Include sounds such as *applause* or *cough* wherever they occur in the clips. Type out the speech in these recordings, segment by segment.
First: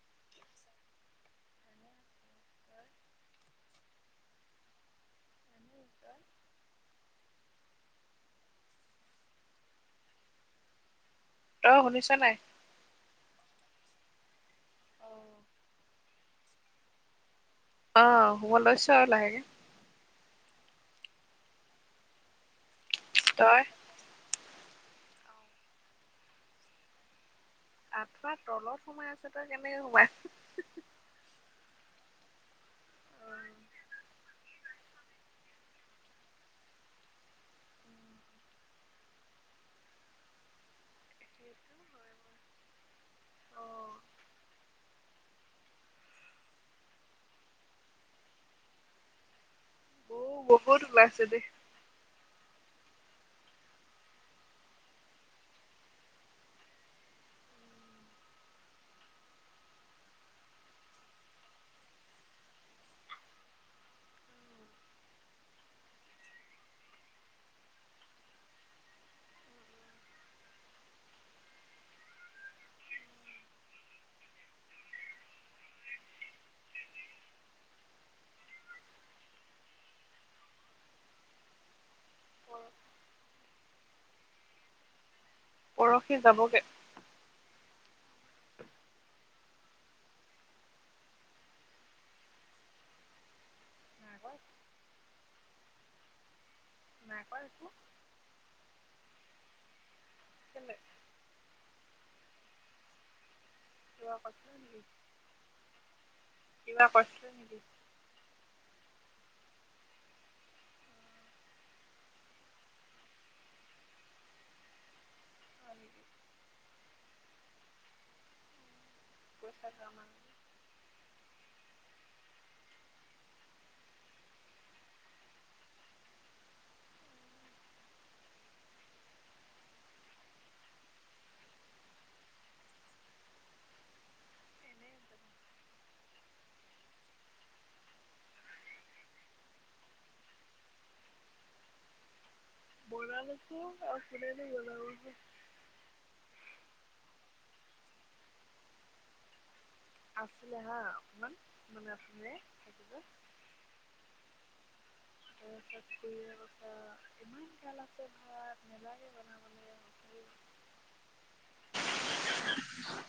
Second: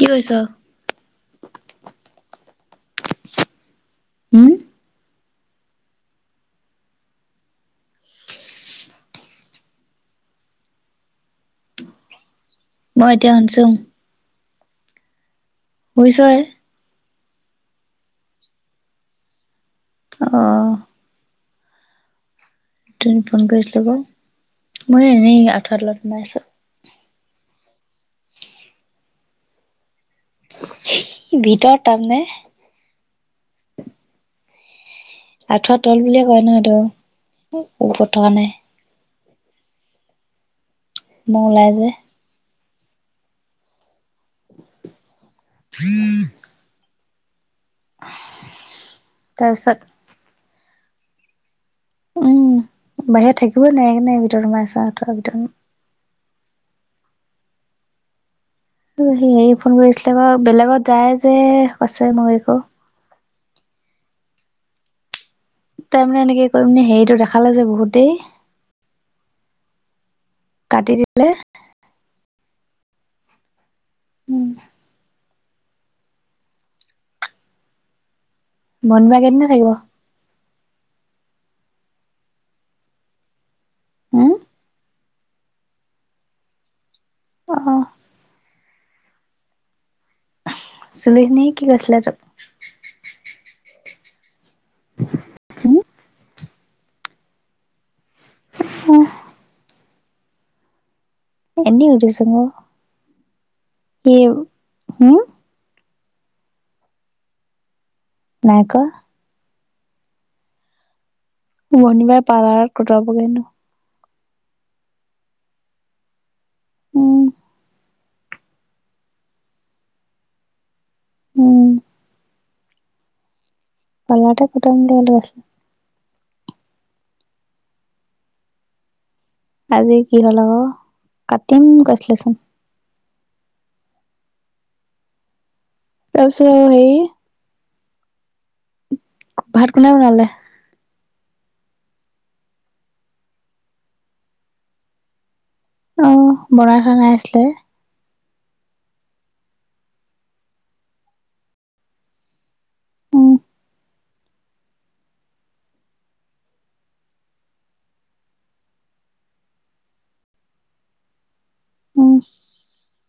কি কৰিছ? উম! *inaudible* অ, শুনিছা নাই? মই এতিয়া শুনিচুং। শুইছই অ, শুব লৈছোঁ আৰু লাহেকে। অঁ! উথনি ফোন তই? কৰিছিলোঁ ক! মই এনেই আঁঠুৱা তলত সোমাই আছোঁ। আঠুৱা তলত সোমাই আছ? তই কেনেকে সোমাই ভিতৰত তাৰ মানে। অ, আঠুৱা তল বুলিয়ে কয় নহ এইটো, ওপৰত থকা নাই। ম'হ ওলাই যে। অঁ! *unintelligible* তাৰপিছত মহ বহুত ওলাইছে দে। উম বাহিৰত থাকিবই নোৱাৰি, সেইকাৰণে ভিতৰত সোমাই আছোঁ, আঁঠুৱাৰ ভিতৰত। স হেৰি ফোন কৰিছিলে ক বেলেগত যায় যে কৈছে ময়ুৰিকো। তাৰ মানে এনেকে কৰি মানে হেৰিটো দেখালে যে বহুতেই। কাটি দিলে। উম। মনমা কেইদিন হে থাকিব? হুম। পৰসি যাবগে। অ অ। চুলিখিনি কি হৈছিলে তোৰ। আগত। নাইকল। কেলে। এনে সুধিছোঁঅ কিবা হি কৈছিলো নেকি উম। কিবা কষ্ট নেকি? নাই কোৱা। ভনিবাই পাৰ্লাৰত কটাবগৈনো। উম। কৈছে যোৱা মান। উম। কলাটা কটমেইটো। আজি কি হ'ল আকৌ কাটিম কৈছিলেচোন। এনে তাৰপিছত হেৰী। ভাত কোনে বনালে? বনাইলৈছো আৰু কোনে নো বনাব হয়। অ', বনাই থোৱা নাইআছিলে। আছিলে হা অকমান অকমান আছিলে। উম। তাৰ পিছত খুৰীয়ে কৈছে ইমান গ'ল আছে ভাত নেলাগে বনাবলে। উম।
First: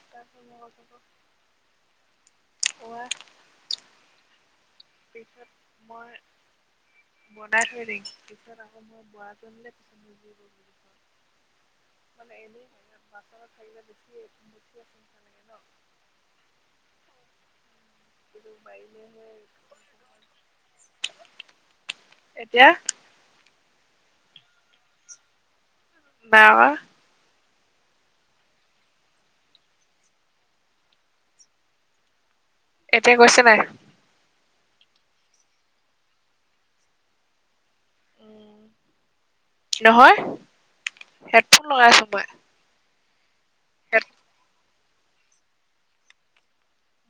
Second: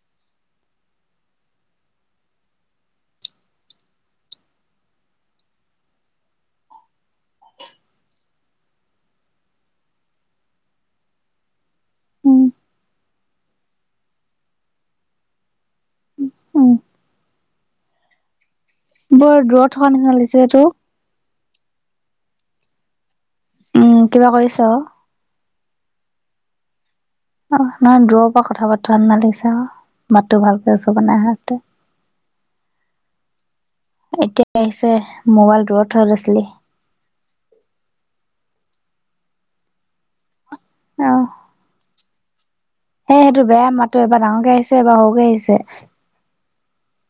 কোৱা। পিছত মই। বনাই থৈ দিং পিছত আকৌ মোৰ বোৱা টো আহিলে। মানে উম এনে ভাত থাকিলে বেছি বেছি লাগ ন। উম দিব পাইবি। বৰ দূৰত থকা নিচিনা লাগিছে এইটো। এতিয়া। উম, কিবা কৰিছ?। বাহ। অ', নহয় দূৰৰ পৰা কথা পাতি থকা নিচিনা লাগিছে আৰু মাতটো ভালকে ওচৰৰ পৰা নাই অহা আছিলে। এতিয়া গৈছে নাই? এতিয়া আহিছে মোবাইল দূৰত থৈ লৈছিলি। উম, কি হয় হেডফোন লগাই চ ত ই। অ সেই সেইটো বেয়া মাতো এবাৰ ডাঙৰকে আহিছে এবাৰ সৰুকে আহিছে।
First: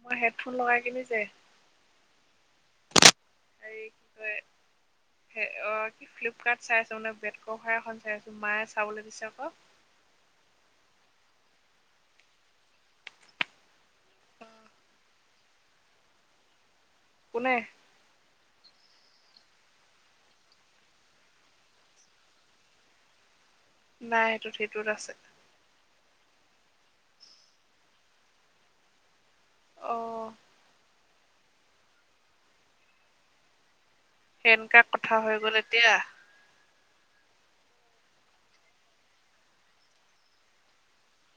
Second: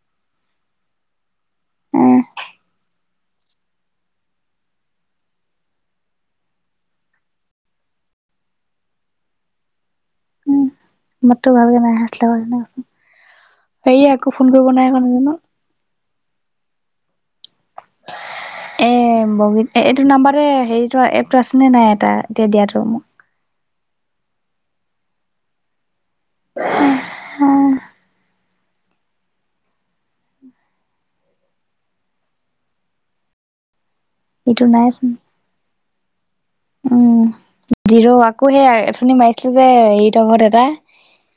মই হেডফোন লগাই কিনি যে। এ হেৰী কি কয়। অ', কি ফ্লিপকাৰ্ট চাই আছো মানে বেট কভাৰ এখন চাই আছো মায়ে চাবলৈ দিছে ক। মাত টো ভাল যে নাই অহা আছিলে ক সেই কাৰণে ক। সেই আকৌ ফোন কৰিব নাইকোৱা নেকি ন'- কোনে? এ বগীত এইটো নাম্বাৰতে হেৰি এপটো আছে নে নাই তাৰ এতিয়া দিয়াতো মোক? নাই সেইটো সিটোত আছে। অঁ, অঁ- অঁ, - এইটো সেনকা নাইচোন কথা হৈ গ'ল এতিয়া- উম, জিৰো আকৌ সেই অথনী মাৰিছিলো যে হেৰীত ঘৰত এটা-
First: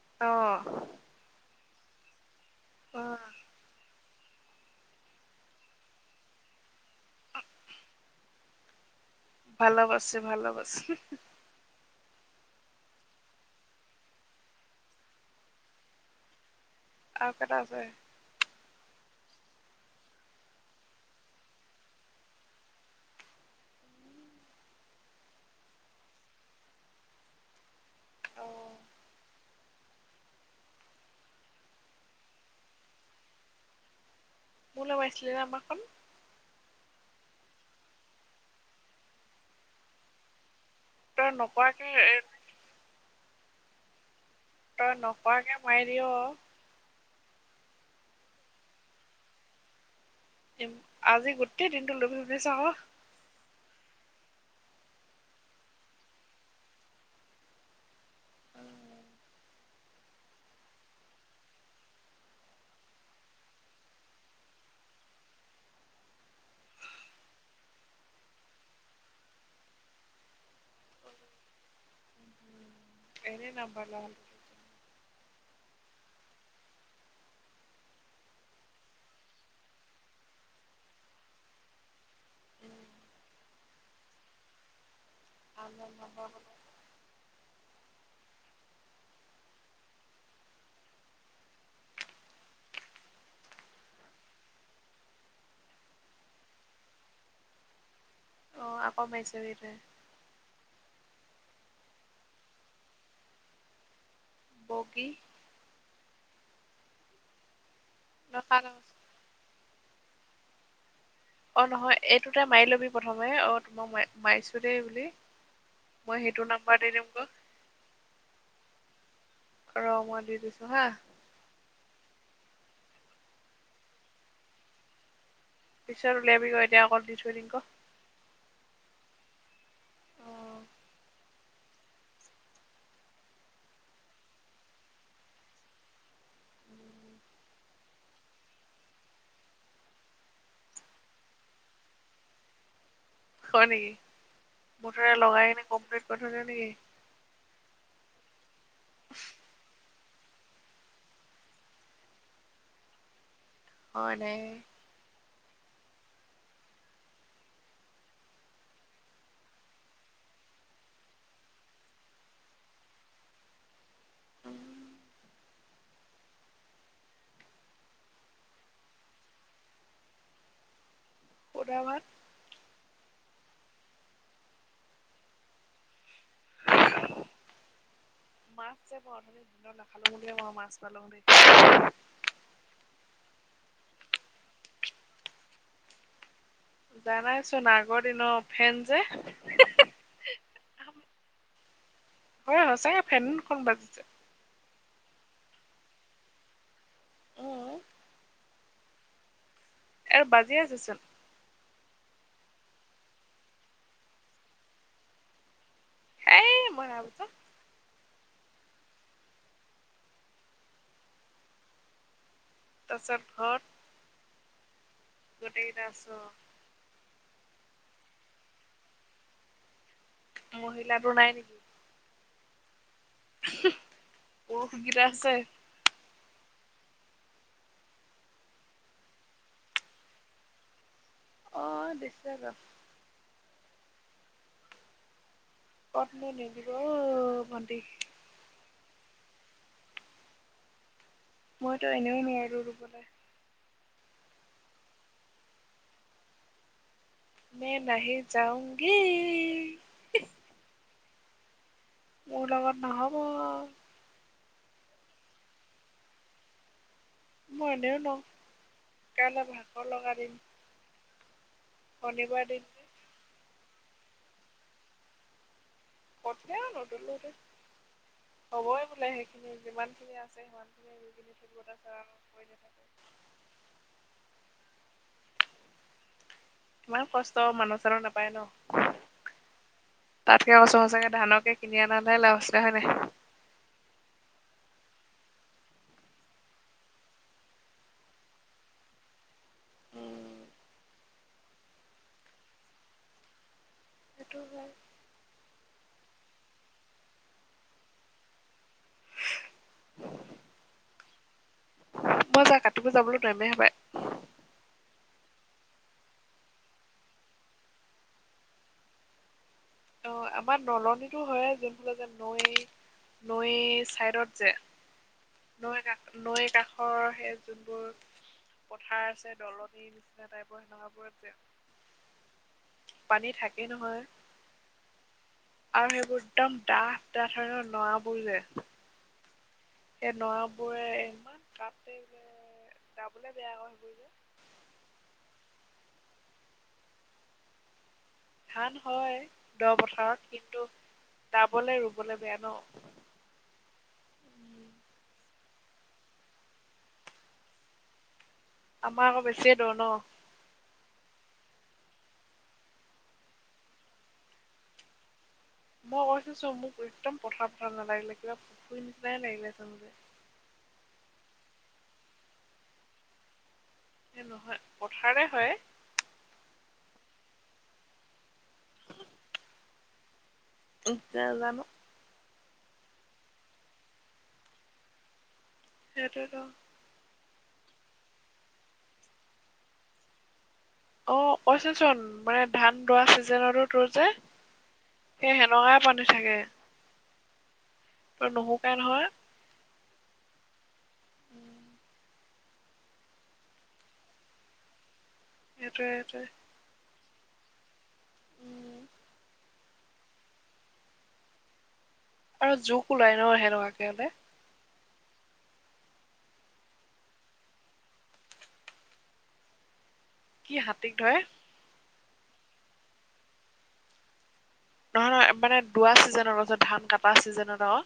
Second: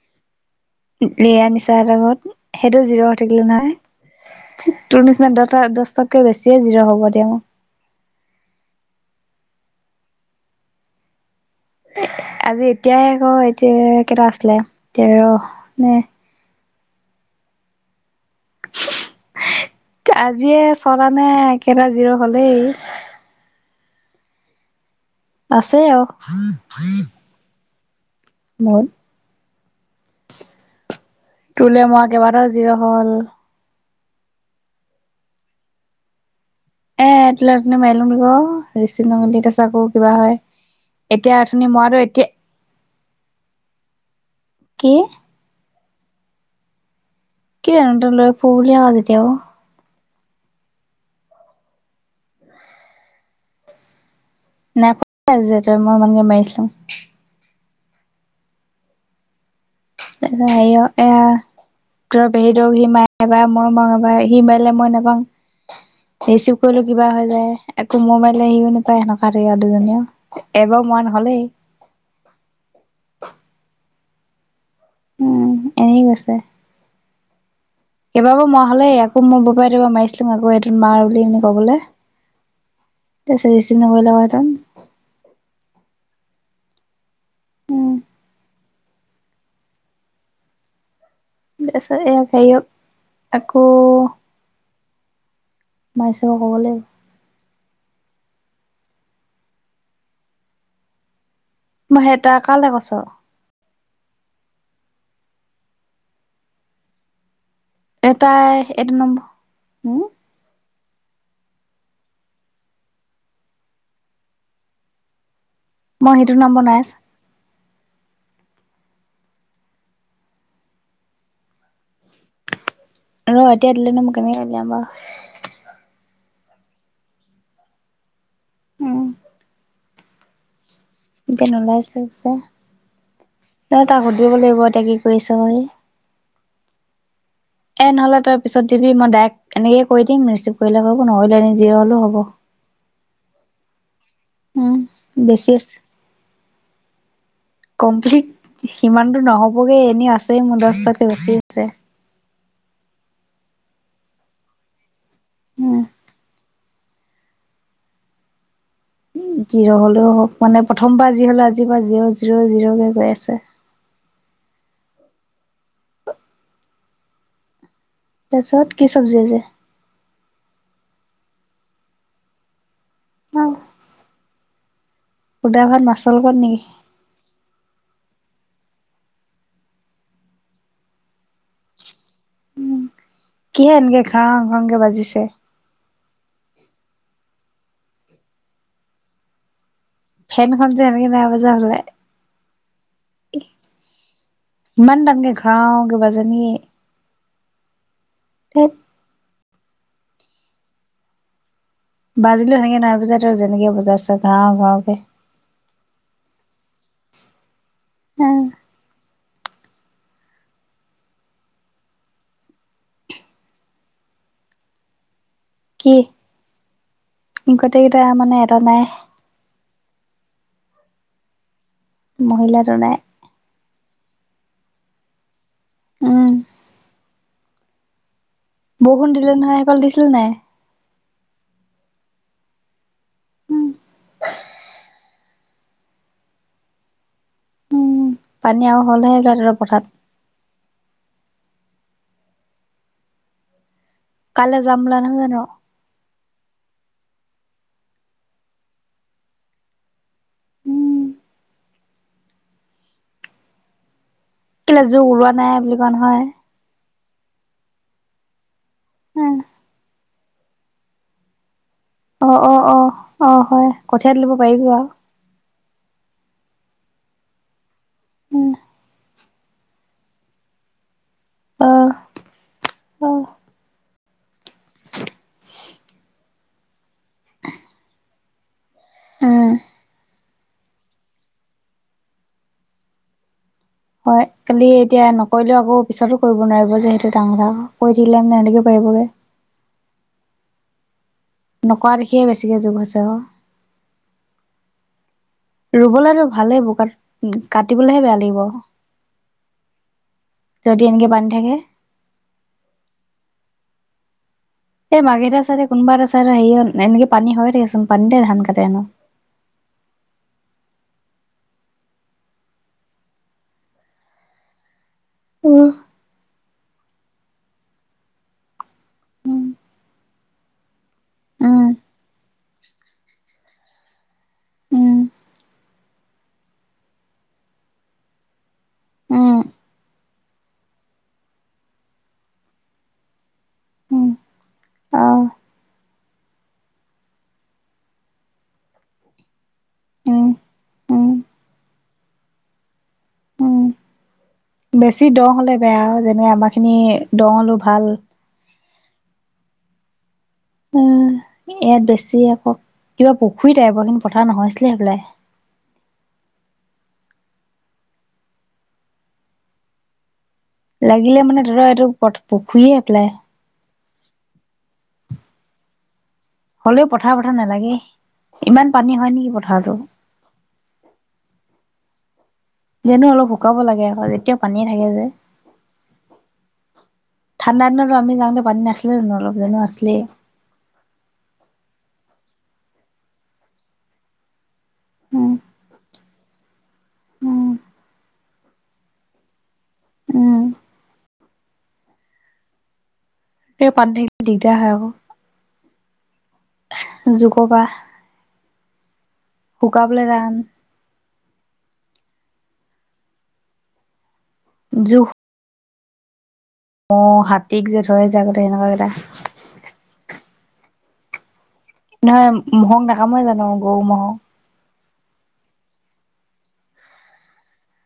অঁ, এয়া নিছা হঁতৰ ঘৰত সেইটো জিৰ' অ'। হৈ থাকিলে নাই- তোৰ নিচিনা দহটা দহটাতকৈ বেছিয়ে জিৰ' হ'ব এতিয়া মো- ভালবাছে ভালবাছ- আজি এতিয়াই আকৌ এতিয়া কেইটা আছিলে টেৰ নে- আৰু কেইটা আছে? আজিয়ে ছয়টা নে কেইটা জিৰ হলেই। আছে আৰু- অ'। মোৰ, তোলে মৰা কেইবাটাও জিৰ' হল। মোৰলে মাৰিছিলি না ইমানখন? এ তোলে অথনি মাৰিলোঁ তোক ৰিচিভ নকৰিলি তাৰ পিছত আকৌ কিবা হয়। তই এতিয়া অথনি নকৰাকে মৰাটো এ এতিয়া- কি তই নকৱাকে মাৰি দিঅ। *unintelligible* আজি গোটেই দিনটো লুব লুবি চা ক। নাই খোৱা যে তই, মই ইমানকে মাৰিছিলোঁ। উ। তাৰপিছত হাৰি অ এয়া। তহঁতৰ পেহীদৌ সি মাৰে এবাৰ মই মৰো এবাৰ সি মাৰিলে মই নাপাং। ৰিচিভ কৰিলো কিবা হৈ যায় একো মই মাৰিলে সিও নাপাই সেনকা হৈ থাকে দুজনীয়। এবাৰ মৰা নহ'লেই। এনেই নাম্বাৰ লোৱা হ'ল। উম এনে গৈছে। কেবাৰো মৰা হ'লে আকো মই বৰপাই ত পা মাৰিছিলোং আকৌ এইটোত মাৰ বুলি পিনি কবলে। *unintelligible* তাৰপিছত ৰিচিভ নকৰিলে তাত- *unintelligible* উম। তাৰপিছত এই হেৰিও আকৌ- বাইচাক কবলে। অ, আকৌ মাৰি চাবি তই। মই সেই টা কালে কৈছো? বগি। ন এটাই কাৰ নাম এইটো নম্বৰ, হো। অ, নহয় এইটোতে মাৰি লবি প্ৰথমে অ, তোমাক মই মাৰিছো দেই বুলি। মই সেইটো নাম্বৰ দি দিম ক। ৰ মই দি দিছো হা। ৰ এতিয়া দিলে নো মই কেনেকে উলিয়াম বাও পিছত উলিয়াবি ৰ এতিয়া অকল দি থৈ দিঙ ক উম। এতিয়া নোলাইছে যে ৰ তাক সুধিব লাগিব এতিয়া কি কৰিছে ক হি এ নহ'লে তই পিছত দিবি মই ডাইৰেক্ট এনেকে কৰি দিঙ ৰিচিভ কৰিলে কৰিব নকৰিলে নি যি হলো হ'ব। হয় নেকি উম মুঠতে লগাই বেছি কিনি আছে কমপ্লিট কৰি থৈ দিয় নেকি কমপ্লিট সিমান টো নহবগে এনেও আছেই মোৰ দহটাতকে বেছিয়ে আছে। হয়নে উম জিৰ' হ'লেও হওক মানে প্ৰথমবাৰ যি হ'লেও আজিৰ পৰা জিৰ' জিৰ' জিৰ'কে গৈ আছে। উওম উ। তাৰপিছত কি চবজি আজি? সুদাভাত। অ সুদা ভাত মাছৰ লগত নেকি? মাছ যে মই অঠনি দিনত নাখালো বুলিয়ে পালোং দেই কিহে এনেকে ঘ্ৰাং ঘ্ৰাংকে বাজিছে? জানাইচোন আগৰ দিনৰ ফেন যে ফেনখন যে এনেকে নাই বজা হবলাই হয় সঁচাকে ফেনখন বাজিছে। ইমান টানকে ঘ্ৰাওকে বাজে নেকি? উম উ সেইট আৰু বাজিয়ে আছে চোন বাজিলো সেনেকে নাই বজা তই যেনেকে বজাইছ ঘ্ৰাও ঘ্ৰাওকে সেই মই নাই বজোৱা উম তাৰপিছত ঘৰত গোটেই কেইটা আছ গোটেই কেইটাই মানে এটা নাই মহিলাটোৰ নাই নেকি মহিলাটো নাই উম হুহ *unintelligible* আছে উম বৰষুণ দিলে নহয় সেফালে দিছিলে নাই অ দিছে *unintelligible* উম কতনো নিদিব অ ভণ্টি উম পানী আৰু হ'লহে হপাই তহঁত পথাত মইতো এনেও নোৱাৰো ৰু ৰুবলে কাইলে যাম বোলা নহয় জানো মে নেহী যাওঁংগী উম মোৰ লগত নহ'ব কেলে জোক ওলোৱা নাই বুলি কোৱা নহয়। মই এনেও নোৱাৰোং কাইলে ভাগৰ লগা দিন অ শনিবাৰ অ অ দিনটো অ হয়। কঠিয়াত লব পাৰিবি বাও। কঠিয়াও নুতুলো দেই, উম হবই বোলে সেইখিনি যিমান খিনি আছে সিমান খিনি। ত অ আ *unintelligible* অ ইমান কষ্ট। মানুহ চানহ নাপায় নহঃ উম তাতকে কৈছোঁ সঁচাকে ধানকে কিনি আনা নে লাভ আছে হয় নাই? হয়। খালি এতিয়া নকৰিলেও আকৌ পিছতো কৰিব নোৱাৰিব যে সেইটো ডাঙ কথা কৈ থাকিলে মানে এনেকেই পাৰিবগে। উম নকৰা দেখিয়ে বেছিকৈ জোক হৈছে ক। উ *unintelligible* ৰুবলেতো ভালে বোকাত কাটিবলেহে বেয়া লাগিব। যদি এনেকে বান্ধি থাকে। মই যা কাটিব যাবলো নোৱামেহে হপায়। এই মঘেৰিতা চাইদে কোনোবা এটা চাইদত পানী হয় থাকেচোন পানীতে ধান কাটে হেনো। অ, আমাৰ নলনীতো হয়েই যোনবোৰ যে নৈ নৈ চাইডত যে উম নৈ কষত নৈৰ কাষ ঘৰৰ সেই যোনবোৰ পথাৰ আছে, দলনি নিচিনা টাইপৰ সেনেকুৱা বোৰ আছে উম পানী থাকেই নহয়। আৰু সেইবোৰ একদম ডাঠ ডাঠ হয় ন, নৰা বোৰ যে। এই নৰাবোৰে ইমান কাটে, দাবলে বেয়া হয় সেইবোৰ যে। অঁ। ধান হয় দহ পথাৰত কিন্তু দাবলে ৰুবলে বেয়া ন। উম বেছি দ হ'লে বেয়া আও, যেনে আমাৰ খিনি দ হ'লো ভাল। আমাৰ আকৌ বেছি দ' নঃ ওম ইয়াত বেছি আক, কিবা পুখুৰী টাইপৰ কিন্তু পথা নহৈছিলে সপলাই। মই কৈছো চ, মোক একদম পথাৰ পথাৰ নালাগিলে কিবা পুখুৰী নিচিনাই লাগিলে চাবলে। লাগিলে মানে ধৰ এইটো প পুখুৰীয়ে হপলাই। এ নহয় পথাৰে হয়। হলেওঁ পথাৰ পথাৰ নালাগে ইমান পানী হয় নেকি পথাৰতো? ওহ নেজানো। যেনো অলপ শুকাব লাগে আকৌ যেতিয়া পানীয়ে থাকে যে। সেইটোৱে ত ঠা‌ণ্ডাদিনটো আমি যাওঁতে পানী নাছিলে জানো অলপ? জানো আছিলেই। অঁ কৈছেচোন মানে ধান দোৱা চিজনতো তোৰ যে সেই হেনেকাই পানী থাকে। ওম। তাত নুশুকাই নহয়। উম, সেই পানী থাকিলে দিগদা হয় আক। সেইটোৱে সেইটোৱে। যোকপা। উম *unintelligible* শুকাবলে টান। আৰু জোক ওলাই ন, সেনেকাকে হলে? জুক- অঁ, হাতীক যে ধৰে যে আগতে সেনকা কেইটা। কি হাতীক ধৰে? নহয় ম'হক নাকামোৱে জানো গৰু ম'হক? নহয় মানে দোৱা ছিজনত *unintelligible* ধান কাটা ছিজনত অ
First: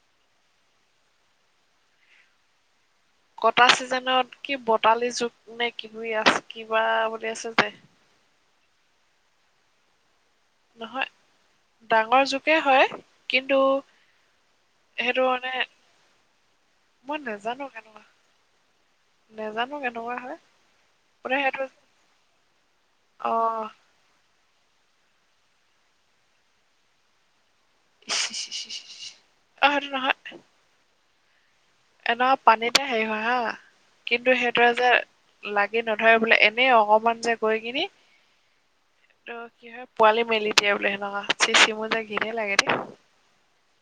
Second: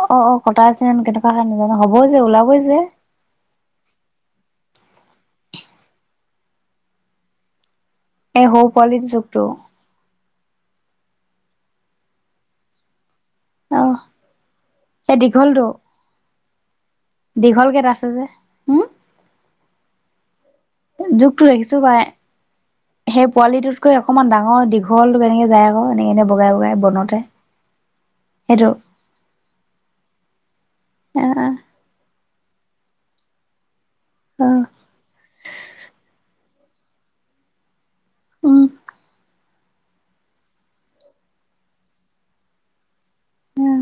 অঁ অঁ কটাইছেন কেনেকুৱা হয় নাজানো হ'বই যে ওলাবই যে। কটা চিজনত কি পটালি জুক নে কিবা আছে কিবা বুলি আছে যে, এই সৰু পোৱালি জুকটো। নহয়, ডাঙৰ জুকে হয়। কিন্তু, অ এই সেইটো মানে, দীঘলটো মই নেজানো দীঘলকে এটা কেনেকুৱা আছে যে, হুম? নেজানো কেনেকুৱা হয়। মানে জুকটো সেইটো ৰাখিছো পাই, সেই অ অ পোৱালিটোতকৈ অকণমান ডাঙৰ দীঘলটোকে এনেকৈ যায় ক এনেকৈ এনেই বগাই বগাই বনতে। সেইটো ই্্ আৰু নহ *unintelligible* অ অ। এনেকা পানীতে হেৰি হয় হা। কিন্তু অ সেইটোৱে যে, লাগি নধৰে বোলে এনেই অকমান যে গৈ কিনি, উম ত কি হয় পোৱালি মেলি দিয়ে বোলে সেনেকুৱা। চিচি মোৰ যে ঘিনেহে লাগে দেই। আহ